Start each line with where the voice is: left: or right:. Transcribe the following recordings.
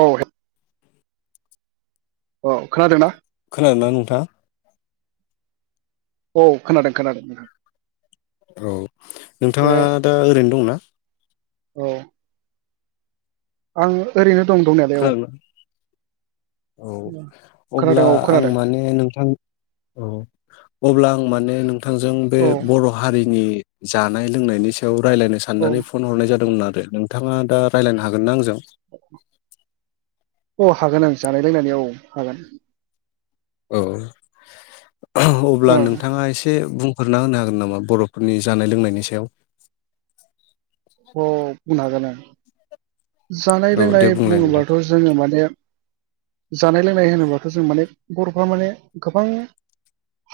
right: औ। औ खोनादोंना
left: खोनादोंना नोंथाङा?
right: औ खोनादों खोनादों।
left: औ
right: बे
left: नोंथाङा दा ओरैनो दंना?
right: औ। आं ओरैनो दं दंनायालाय औ
left: खोनादोंना औ
right: खोनादों
left: अब्ला
right: औ
left: आं
right: खोनादों
left: माने नोंथां औ। अब्ला आं माने थांजों बे
right: औ
left: बर' हारिनि। जानाय लोंनायनि सायाव रायलायनो
right: औ
left: साननानै फन हरनाय जादोंमोन आ दे नोंथाङा दा रायलायनो हागोन ना आंजों?
right: औ हागोन आं जानाय लोंनायनि औ हागोन।
left: औ। अब्ला
right: ओं
left: नोंथाङा एसे बुं फोरना होनो हागोन नामा बर'फोरनि जानाय लोंनायनि सायाव
right: अ बुंनो हागोन ओं। जानाय
left: औ दे
right: लोंनाय
left: बुंलाय नोंथां
right: बुङोबाथ' जोङो माने जानाय लोंनाय होनोब्लााथ' जों माने बर'फ्रा माने गोबां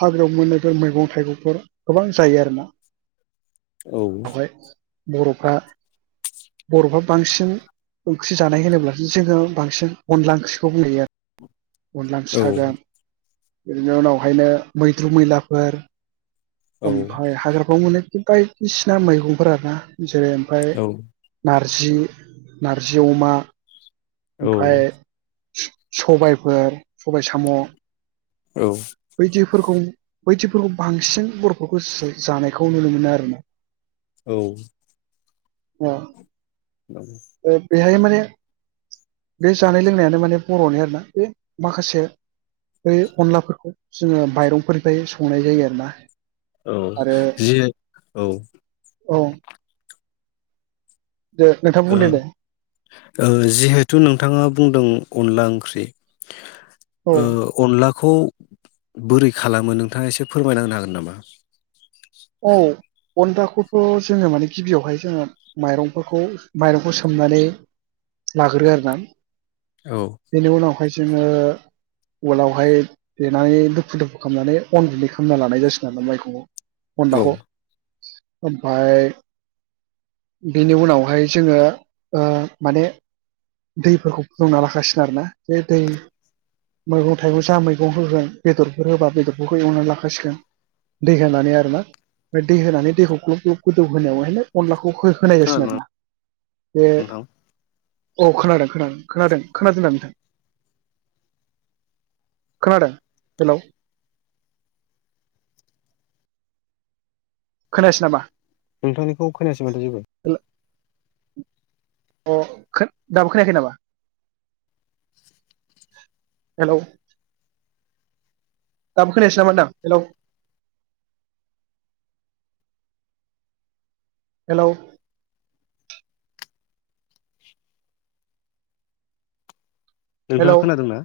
right: हाग्रायाव मोननायफोर मैगं थाइगंफोर गोबां जायो आरोना।
left: औ।
right: बेवहाय बर'फ्रा बर'फ्रा बांसिन ओंख्रि जानाय होनोब्लासो जोङो बांसिन अनला ओंख्रिखौ बुंहैयो [inaudible]
left: औ
right: बिनि उनावहायनो मैद्रु मैलाफोर
left: औ
right: ओमफ्राय हाग्राफ्राव मोनो बायदिसिना मैगंफोर आरोना जेरै ओमफ्राय
left: औ
right: नार जि नारजि अमा ओमफ्राय
left: औ
right: सबायफोर सबाय साम'
left: औ।
right: बेफोरखौ बैदिफोरखौ बांसिन बर'फोरखौ जो जानायखौ नुनो मोनो आरो ना।
left: औ।
right: औ। ओ बेहाय माने बे जानाय लोंनायानो माने बर'नि आरो ना, बे माखासे बै अनलाफोरखौ जोङो माइरंफोरनिफ्राय संनाय जायो आरो ना
left: औ जि औ।
right: औ। दे नोंथां
left: ओ
right: बुंदो दे
left: ओ जिहेथु नोंथाङा बुंदों अनला ओं ख्रि
right: औ
left: ओ अनला खौ बोरै खालामो नोंथाङा एसे फोरमायनांनो हागोन नामा?
right: औ अनलाखौथ' जोङो माने गिबियावहाय जोङो माइरंफोरखौ माइरंखौ सोमनानै लाग्रो आरो ना
left: औ
right: बेनि उनावहाय जोङो उवालावहाय देनानै दुफु दुफु खालामनानै अन गुनदै खालामना लानाय जासिगोन आरोना माइखौ अनलाखौ ओमफाय बेनि उनावहाय जोङो ओ माने दैफोरखौ फुदुंना लाखासिगोन आरो ना। बे दै मैगं थाइगं जा मैगं होगोन बेदरफोर होबा बेदरफोरखौ एवनानै लाखाासिगोन दै होनानै आरोनामफ्राय दै होनानै दैखौ ग्लब ग्लब गोदौ होनायावहाय अनलाखौ खौ हो होनाय जासिगोन
left: खोनादोंना
right: आरोना बे
left: नोंथां
right: औ खोनादों खोनादों खोनादों। खोनादोंना नोंथां? खोनादों हेल'। खोनायासै नामा?
left: नोंथांनिखौ खोनायासै माथो जेबो?
right: हेल' अ, खो दाबो खोनायाखै नामा? हेलौ। दाबो खोनायासै नामा होनदां? हेल'। हेल'। हेलौ
left: नोंथाङा खोनादोंना?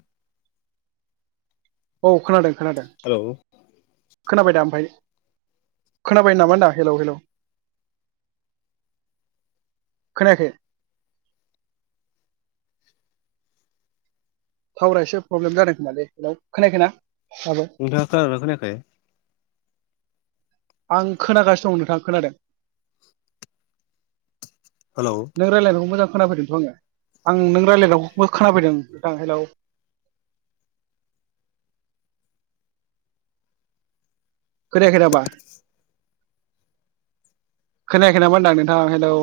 right: औ खोनादों, खोनादों
left: हेलौ।
right: खोनाबाय दा ओमफाय? खोनाबाय नामा होनदां? हेलौ हेलौ, खोनायाखै? टावारा एसे प्रब्लेम जादों खोमालै। हेल्ल खोनायाखैना? दाबो
left: नोंथाङा खोनादोंना खोनायाखै?
right: आं खोनागासिनो दं नोंथां खोनादों।
left: हेलौ
right: नों रायज्लायनायखौ मोजां खोनाफैदोंथ' आङो आं नों रायज्लायनायखौबो खोनाफैदों नथां हेल्लौ। खोनायाखै नामा? खोनायाखै नामा होनदां नोंथां हेल्लौ।